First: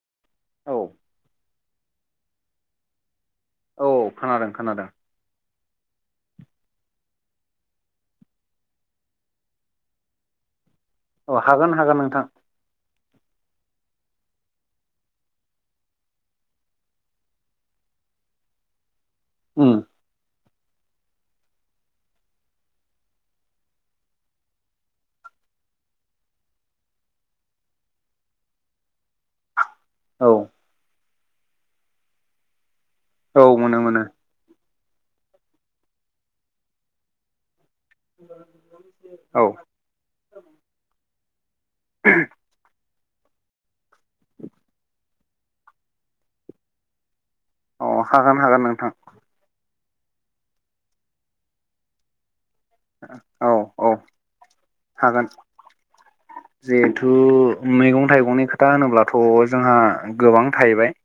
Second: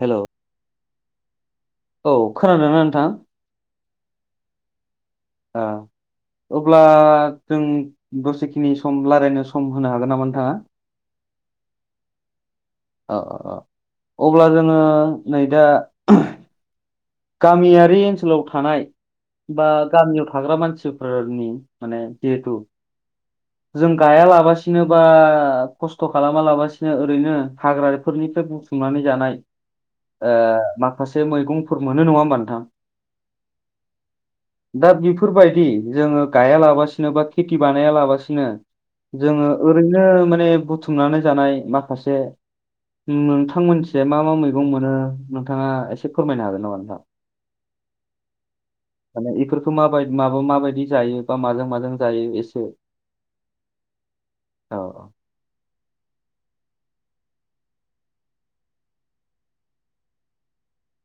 हेल' औ औ खोनादों ना नोंथां औ खोनादों खोनादों ओ अब्ला जों दसेखिनि सम रायज्लायनो सम होनो हागोन नामा नोंथाङा औ हागोन हागोन नोंथां अब्ला जोङो नै दा गामियारि ओनसोलाव थानाय बा उम गामियाव थाग्रा मानसि फोरनि माने जिहेतु जों गायालाबासिनो बा खस्थ खालामा लाबासिनो ओरैनो हाग्राफोरनिफ्राय बुथुमनानै जानाय औ माखासे मैगंफोर मोनो नङा होमबा नोंथां औ मोनो मोनो दा बेफोरबायदि जोङो गाया लाबासिनो बा खेथि बानाया लाबासिनो औ जोङो ओरैनो माने बुथुमनानै जानाय माखासे नोंथां मोनथिजाय मा मा मैगं मोनो नोंथाङा एसे फोरमायनो हागोन नामा नोंथां अ हागोन हागोन नोंथां माने बेफोरखौ माबाय माबा माबायदि जायो बा माजों माजों जायो एसे औ औ औ हागोन जिहेथु मैगं थाइगंनि खोथा होनोब्लाथ' जोंहा गोबां थाहैबाय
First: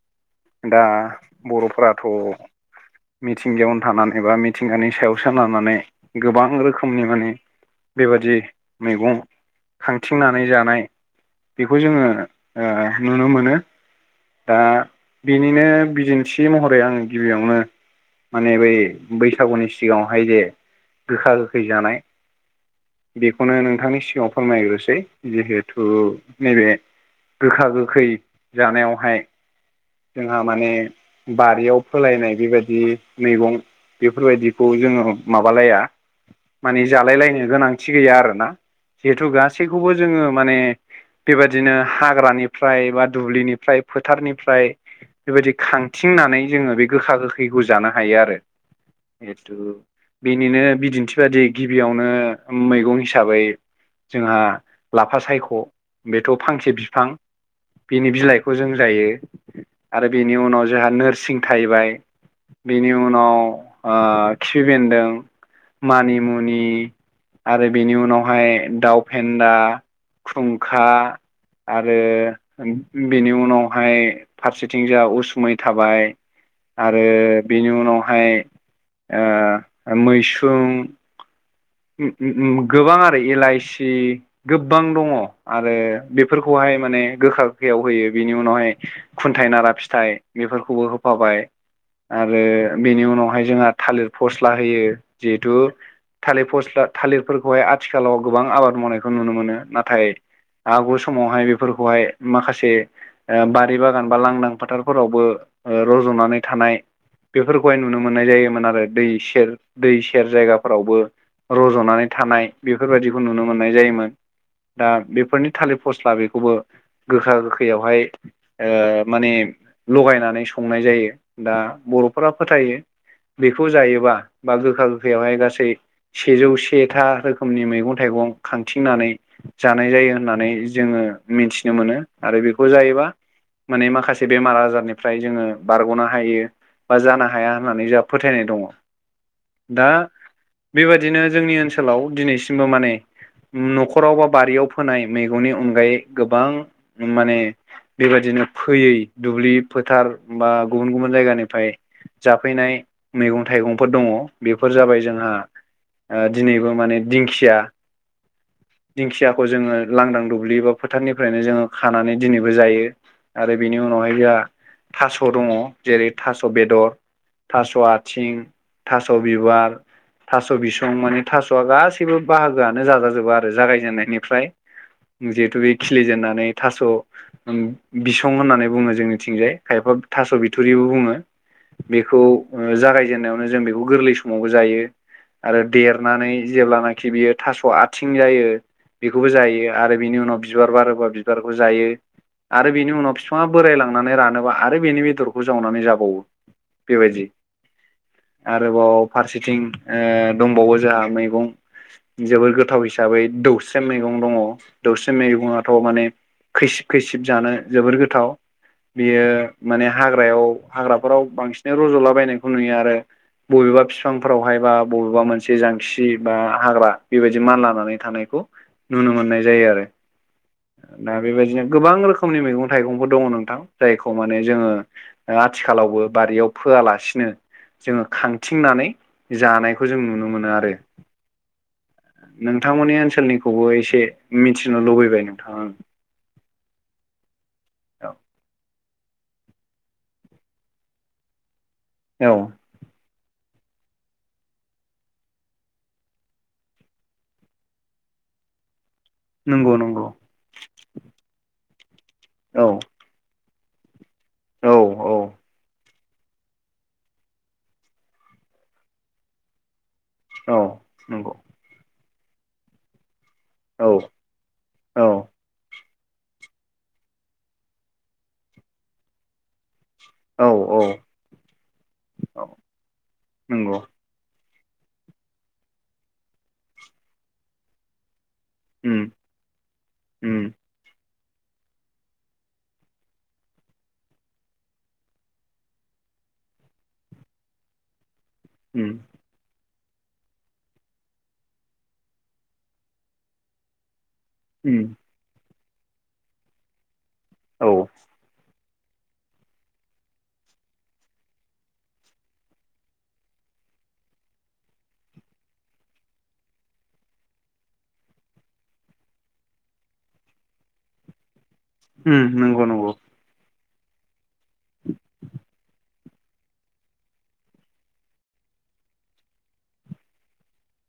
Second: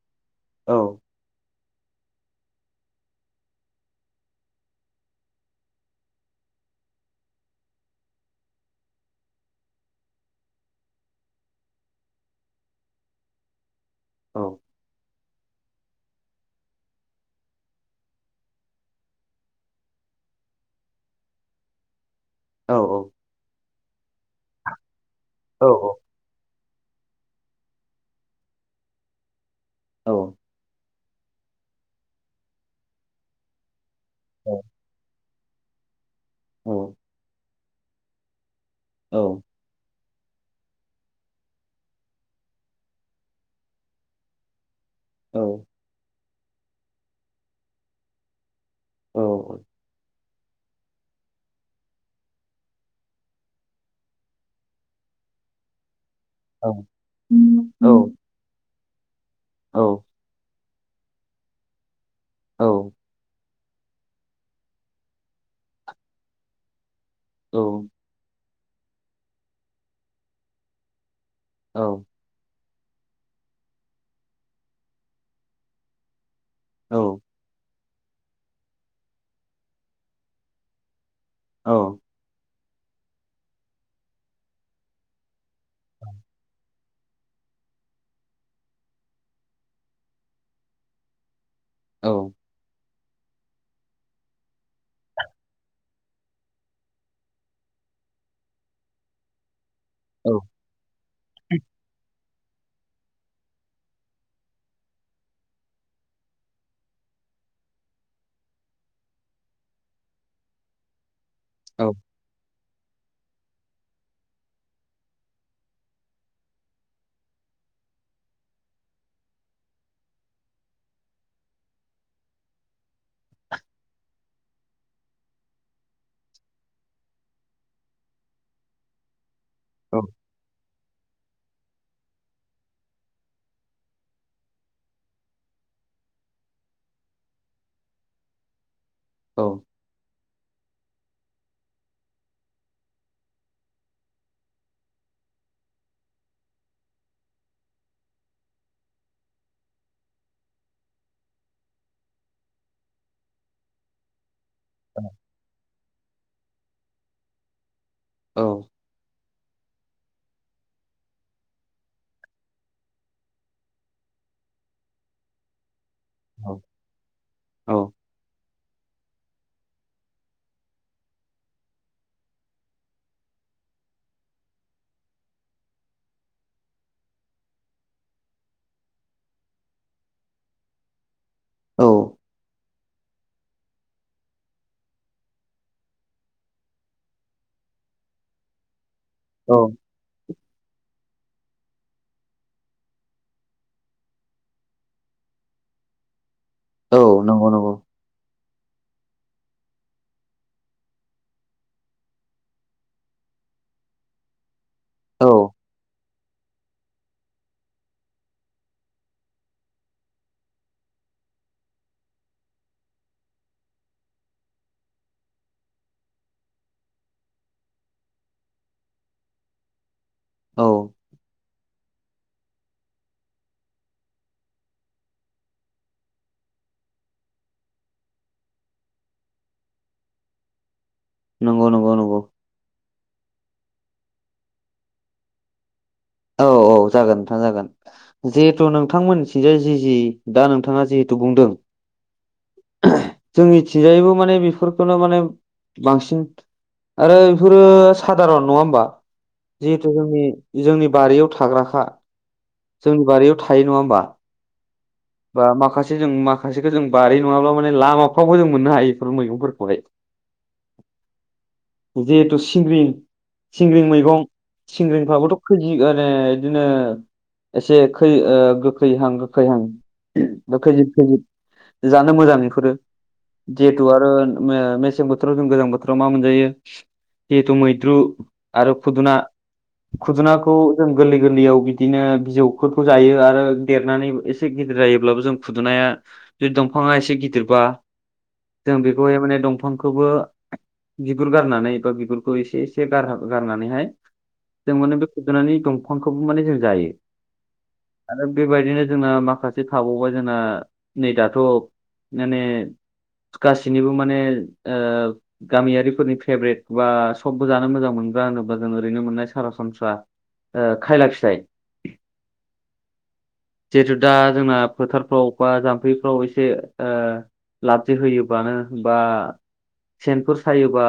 दा औ बर'फोराथ मिथिंगायावनो थानानै बा मिथिंगानि सायावसो लानानै गोबां रोखोमनि माने बेबादि मैगं थिंनानै जानाय बेखौ जोङो नुनो मोनो औ बिनिनो बिदिन्थि महरै आङो गिबियावनो माने बै बैसागुनि सिगाङावहाय जे गोखा गोखै जानाय औ बेखौनो नोंथांनि सिगाङाव फोरमायग्रोसै औ जिहेथु नैबे गोखा गोखै जानायावहाय औ जोंहा माने बारियाव फोलायनाय बेबायदि मैगं बेफोरबायदिखौ जोङो माबालाया औ माने जालाय लायनो गोनांथि गैया आरोना औ जिहेथु गासैखौबो जोङो माने बेबायदिनो हाग्रानिफ्राय बा दुब्लिनिफ्राय फोथारनिफ्राय बेबायदि खांथिंनानै जोङो बे गोखा गोखैखौ जानो हायो आरो औ जिहेथु बेनिनो बिदिन्थि बादियै गिबियावनो मैगं हिसाबै जोंहा लाफा सायख बेथ औ फांसे बिफां औ बिनि बिलाइखौ जों जायो बिनि उनाव जोंहा नोरसिं थाहैबाय औ बिनि उ उनाव खिफि बेन्दों मानिमुनि आरो बेनि उनावहाय दाउ फेन्दा खुंखा आरो बेनि उनावहाय फारसेथिं जों उसुमै थाबाय आरो बेनि उनावहाय मैसुं औ गोबां आरो एलइसि गोबां दङ आरो बेफोरखौहाय माने गोखा गोखायाव होयो बिनि उनावहाय खुन्थाय नारा फिथाइ बेफोरखौबो होफाबाय औ आरो बेनि उनावहाय जोंहा थालिर फस्ला होयो जिहेथु थालिर फस्ला थालिरफोरखौहाय आथिखालाव गोबां आबाद मावनायखौ नुनो मोनो नाथ थाय आगु समावहाय बेफोरखौहाय माखासे बारि बागान बा लांदां फोथारफोरावबो रजनानै थानाय बेफोरखौहाय नुनो मोननाय जायोमोन आरो दै सेर दै सेर जायगाफोरावबो रज'नानै थानाय बेफोरबायदिखौ नुनो मोननाय जायोमोन दा बेफोरनि थालिर फस्ला बेखौबो गोखा गोखैयावहाय माने लगायनानै संनाय जायो दा बर'फोरा फोथायो बेखौ जायोबा बा गोखा गोखैयावहाय गासै सेजौ सेथा रोखोमनि मैगं थाइगं खांथिंनानै जानाय जायो होननानै जोङो मिथिनो मोनो आरो बेखौ जायोबा माने माखासे बेमार आजारनिफ्राय जोङो बारग'नो हायो बा जानो हाया होननानै जोंहा फोथायनाय दङ औ दा बेबायदिनो जोंनि ओनसोलाव दिनैसिमबो माने न'खराव बा बारियाव फोनाय मैगंनि अनगायै गोबां माने बेबायदिनो फैयै दुब्लि फोथार बा गुबुन गुबुन जायगानिफ्राय जाफैनाय मैगं थाइगंफोर दङ बेफोर जाबाय जोंहा दिनैबो माने दिंखिया दिंखियाखौ जोङो लांदां दुब्लि बा फोथारनिफ्रायनो जोङो खानानै दिनैबो जायो आरो बेनि उनावहाय जोंहा थास' दङ जेरै थास' बेदर थास' आथिं थास' बिबार थास' बिसं माने थास'आ गासैबो बाहागोआनो जाजाजोबो आरो जागायजेननायनिफ्राय जिहेतु बे खिलिजेननानै थास' बिसं होननानै बुङो जोंनिथिंजाय खायफा थास' बिथुरिबो बुङो बेखौ जागायजेननायावनो जों बेखौ गोरलै समावबो जायो आरो देरनानै जेब्लानाखि बियो थास' आथिं जायो बेखौबो जायो आरो बिनि उनाव बिबार बारोबा बिबारखौ जायो आरो बेनि उनाव बिफाङा बोराय लांनानै रानोबा आरो बेनि बेदरखौ जावनानै जाबावो औ बेबायदि नंगौ नंगौ आरोबाव फारसेथिं दंबावो जोंहा मैगं जोबोर गोथाव हिसाबै दौस्रम मैगं दङ दौसे औ मेगुङाथ' माने खैसिब खैसिब जानो जोबोर गोथाव बेयो माने हाग्रायाव हाग्राफोराव बांसिनै रज'लाबायनायखौ नुयो आरो बबेबा बिफांफोरावहाय बा बबेबा मोनसे जांखि बा हाग्रा बेबायदि मान लानानै थानायखौ नुनो मोननाय जायो आरो औ दा बेबायदिनो गोबां रोख खोमनि मैगं थाइगंफोर दङ नोंथां जायखौ माने जोङो आथिखालावबो बारियाव फोयालासिनो जोङो खांथिंनानै जानायखौ जों नुनो मोनो आरो नंगौ नंगौ नंगौ नोंथांमोननि ओनसोलनिखौबो एसे मिथिनो लुबैबाय नोंथां आं औ औ जागोन नोंथां जागोन औ जिहेथु नोंथांमोननिथिंजाय जि जि दा नोंथाङा जिहेथु बुंदों औ जोंनिथिंजायबो माने बेफोरखौनो माने बांसिन आरो बेफोरो सादारन नङा होमबा नंगौ जिहेथु नंगौ जोंनि जोंनि बारियाव थाग्राखा औ जोंनि बारियाव थायो नङा होनबा औ औ बा माखासे जों माखासेखौ जों बारि नङाब्लाबो माने लामाफ्रावबो जों मोननो हायो बेफोर मैगंफोरखौहाय औ नंगौ जिहेथु सिंग्रि सिंग्रि औ मैगं औ सिंग्रिफ्राबोथ' खैजिरानो इदिनो एसे खै गोखैहां गोखैहां औ औ खैजिब खैजिब जानो मोजां औ बेफोरो नंगौ जिहेथु आरो मेसें बोथोराव जों गोजां बोथोराव मा मोनजायो जिहेतु मैद्रु आरो उम खुदुना उम खुदुनाखौ जों गोरलै गोरलैयाव बिदिनो बिजौखौ जायो आरो देरनानै एसे गिदिर जायो अब्लाबो जों खुदुनाया जुदि दंफाङा एसे गिदिरबा जों उम बेखौहाय माने दंफांखौबो बिगुर गारनानै बा बिगुरखौ एसे एसे गार गारनानैहाय जों उम माने बे खुदुनानि दंफांखौबो माने जों जायो औ आरो बेबायदिनो जोंना माखासे थाबावबाय जोंना नै दाथ' माने गासिनिबो माने ओ गामियारिफोरनि फेब्रेट बा सबबो जानो मोजां मोनग्रा होनोबा जों ओरैनो मोननाय सरासनस्रा खायला फिथाइ ओ नंगौ नंगौ जिहेतु दा जोंना फोथारफ्राव बा जाम्फैफ्राव एसे लाबजे होयोबानो बा सेनफोर सायोबा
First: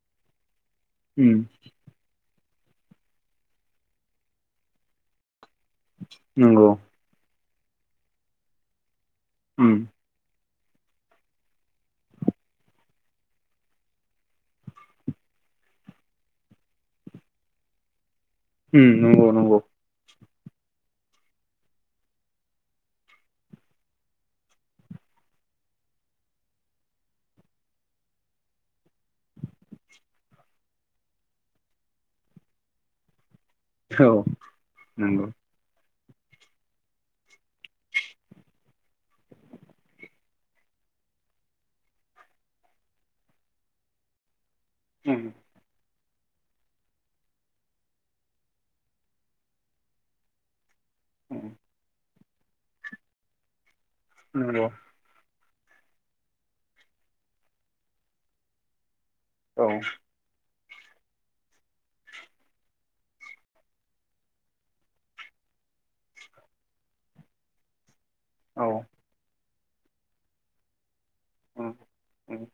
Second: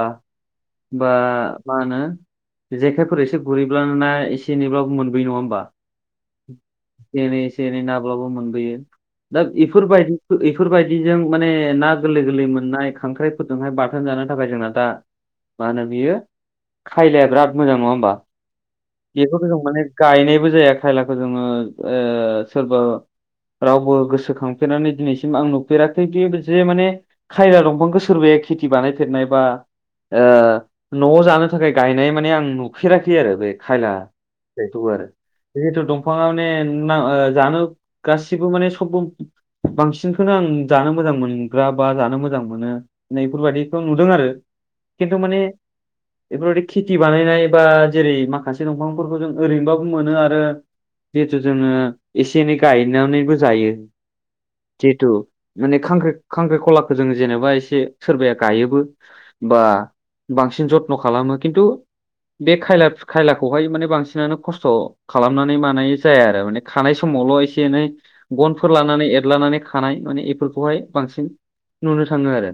बा उम मा होनो जेखायफोर एसे गुरहैब्लानो ना एसे एनैब्लाबो मोनबोयो नङा होमबा नंगौ एसे एनै नाब्लाबो मोनबोयो दा उम बेफोरबायदि बेफोरबायदिजों माने ना गोरलै गोरलै मोननाय खांख्राइफोरजोंहाय बाथोन जानो थाखाय जोंना दा मा होनो बियो खायलाया बिराद मोजां नङा होमबा उम नंगौ बेखौ जों नंगौ माने गायनायबो जाया खायलाखौ जोङो सोरबा रावबो गोसोखांफेरनानै दिनैसिम आं नुफेराखै खि जे माने खायला दंफांखौ सोरबाया खेथि बानायफेरनाय बा न'आव जानो थाखाय गायनाय माने आं नुफेराखै आरो बे खायला औ फिथाइखौ आरो नंगौ जिहेतु दंफांआवनो ना जानो गासिबो माने सबबो बांसिनखौनो आं जानो मोजां मोनग्रा बा जानो मोजां मोनो नैफोरबायदिखौ नुदों आरो खिन्थु उम माने बेफोरबायदि खेथि बानायनाय बा जेरै माखासे दंफांफोरखौ जों ओरैनोबाबो मोनो आरो जिहेथु जोङो एसे एनै गायनानैबो जायो औ जिथु माने खां खांख्रिखलाखौ जों जेनेबा एसे सोरबाया गायोबो बा औ बांसिन जथ्न' खालामो खिन्थु बे खायला खायलाखौहाय माने बांसिनानो खस्थ' खालामनानै मानाय जाया आरो माने खानाय समावल' एसे एसे एनै औ गनफोर लानानै एरलानानै खानाय माने बेफोरखौहाय बांसिन उम नुनो थाङो उम आरो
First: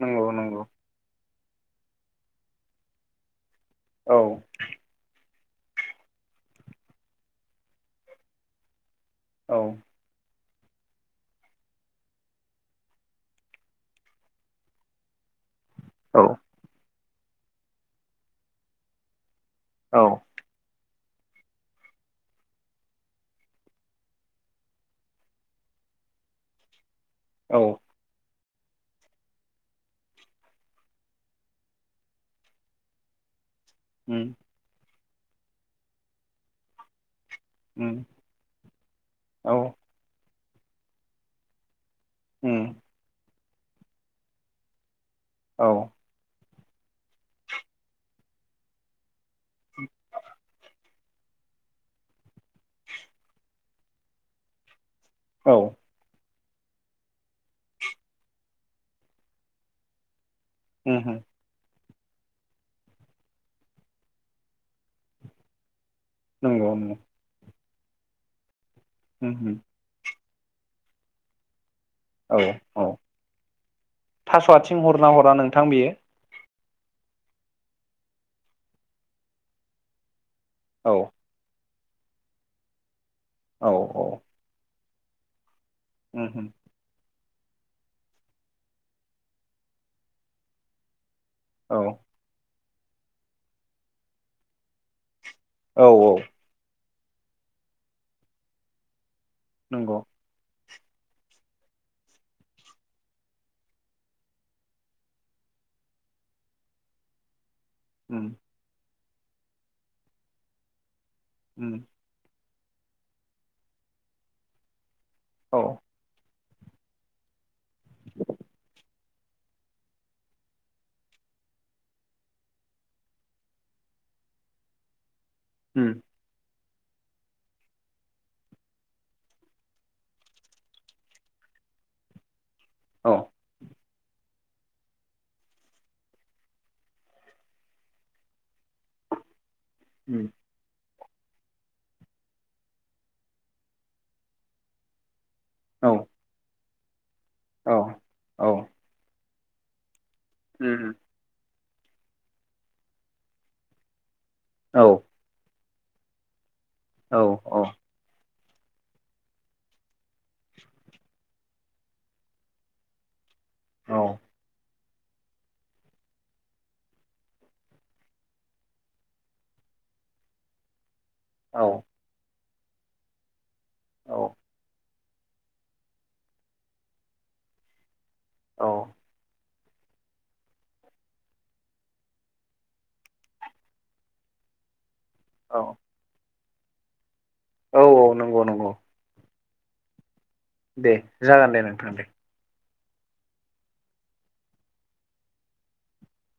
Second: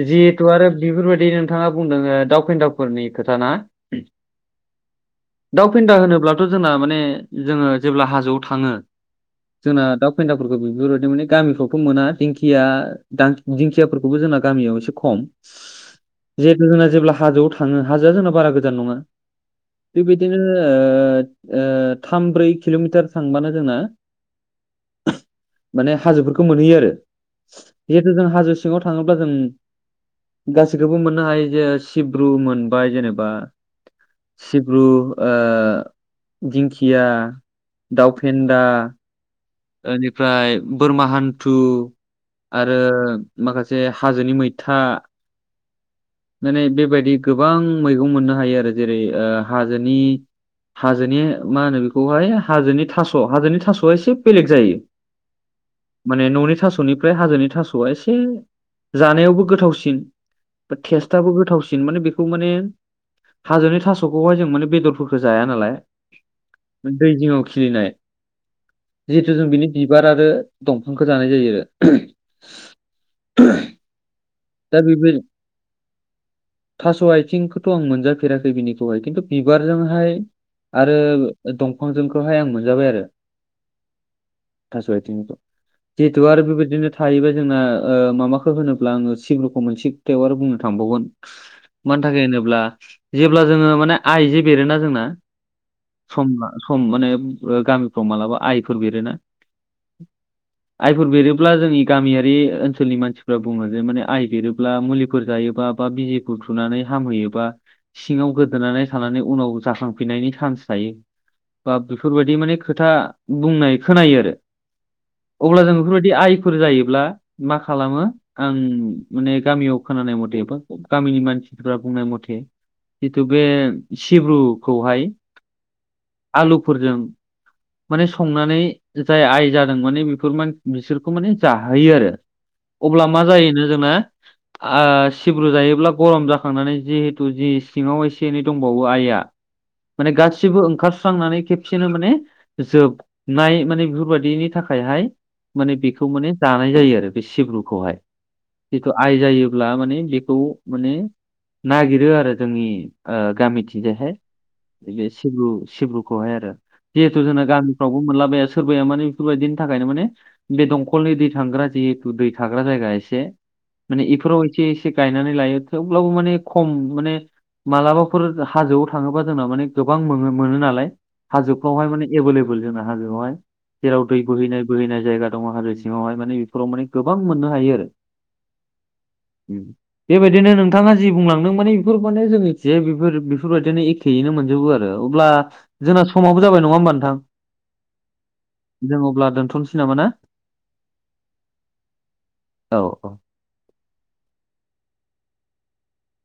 नंगौ जिहेथु नंगौ आरो बेफोरबायदिनो नोंथाङा बुंदों दाव फेन्दाफोरनि खोथा ना औ दाउ फेन्दा होनोब्लाथ' जोंना माने जोङो जेब्ला हाजोआव थाङो औ जोंना दाउ फेन्दाफोरखौ बेफोरबायदि माने गामिफ्रावथ' मोना दिंखिया दां दिंखियाफोरखौबो जोंना गामियाव एसे खम औ जिहेतु जोंना जेब्ला हाजोआव थाङो हाजोआ जोंना बारा गोजान नङा औ बेबायदिनो ओ-ओ थाम ब्रै किल'मिटार थांबानो जोंना माने हाजोफोरखौ मोनहैयो आरो औ जिहेथु जों हाजो सिङाव थाङोब्ला जों गासैखौबो मोननो हायो जे सिब्रु मोनबाय जेनेबा उम सिब्रु दिंखिया उम दाउफेन्दा औ बेनिफ्राय बोरमा हान्थु उम आरो माखासे हाजोनि मैथा औ माने बेबायदि गोबां मैगं मोननो हायो आरो जेरै हाजोनि हाजोनि मा होनो बेखौहाय हाजोनि थास हाजोनि थासआ एसे बेलेग जायो औ माने ननि थासनिफ्राय हाजोनि थासआ एसे जानायावबो गोथावसिन उम हो टेस्टआबो गोथावसिन माने बेखौ माने हाजोनि थासखौहाय जों माने बेदरफोरखौ जाया नालाय नंगौ नंगौ दै जिङाव खिलिनाय जिहेथु उम जों हो बिनि बिबार आरो दंफांखौ जानाय जायो आरो औ-औ थास' दा आथिं बेबो हरना हरा नोंथां बियो थास आथिंखौथ आं मोनजाफेराखै बिनिखौहाय खिन्थु बिबारजोंहाय औ आरो दंफांजोंखौहाय आं मोनजाबाय आरो औ-औ थासाथिंनिखौ जिहेथु उम आरो बेदिनो थायोबा जोंना माबाखौ होनोब्ला आङो सिब्रुखौ मोनसे खोथायाव आरो बुंनो थांबावगोन हो औ मानि थाखाय होनोब्ला जेब्ला जोङो माने आइ जे बेरोना जोंना औ औ सम सम माने गामिफ्राव मालाबा आइफोर बेरोना नंगौ आइफोर बेरोब्ला जोंनि गामियारि ओनसोलनि मानसिफ्रा बुङो जे माने आइ बेरोब्ला मुलिफोर जायोबा बा बिजिखौ थुनानै हामहैयोबा उम सिङाव गोदोनानै उनाव जाखांनायनि चान्स थायो उम बा बेफोरबायदि माने खोथा बुंनाय खोनायो आरो औ अब्ला जों बेफोरबायदि आइ फोर जायोब्ला मा खालामो आं माने गामियाव खोनानाय मथे बा गामिनि मानसिफ्रा बुंनाय मथे जिथु बे सिब्रुखौहाय उम आलुफोरजों माने संनानै जाय आइ जादों माने बेफोर मान बिसोरखौ माने जाहोयो आरो अब्ला औ मा जायोनो जोंना सिब्रु जायोब्ला गरम जाखांनानै जिहेथु जि सिङाव एसे एनै दंबावो आइआ माने उम गासिबो ओंखार स्रांनानै खेबसेनो माने जोबनाय माने बेफोरबायदिनि थाखायहाय माने औ बेखौ माने जानाय जायो आरो बे औ सिब्रुखौहाय औ जिथु आइ जायोब्ला माने बेखौ माने उम नागिरो आरो जोंनि हो गामिथिंजायहाय सिब्रु सिब्रुखौहाय आरो औ जिहेथु जोंना औ गामि फोरावबो मोनलाबाया सोरबाया माने बेफोरबायदिनि थाखायनो माने बे दंखलनि दै थांग्रा जिहेतु दै थाग्रा जायगा एसे माने इफोराव एसे एसे गायनानै लायो थेवब्लाबो माने खम माने मालाबाफोर हाजोआव थाङोबा जोंना माने गोबां मोनो मोनो नालाय औ हाजोफ्रावहाय माने एभेलेबल जोंना हाजोआवहाय जेराव दै बोहैनाय बोहैनाय जायगा दङ हाजो सिङावहाय माने बेफोराव माने गोबां मोननो हायो आरो औ उम बेबायदिनो नोंथाङा जि बुंलांदों माने बेफोर माने जोंनिथि बेफोर बेफोरबायदिनो एखेयैनो मोनजोबो आरो अब्ला औ जोंना समाबबो जाबाय नङा होमबा नोंथां औ-औ नंगौ नंगौ जों अब्ला दोनथ'नोसै नामा ना दे जागोन दे नोंथां दे औ-औ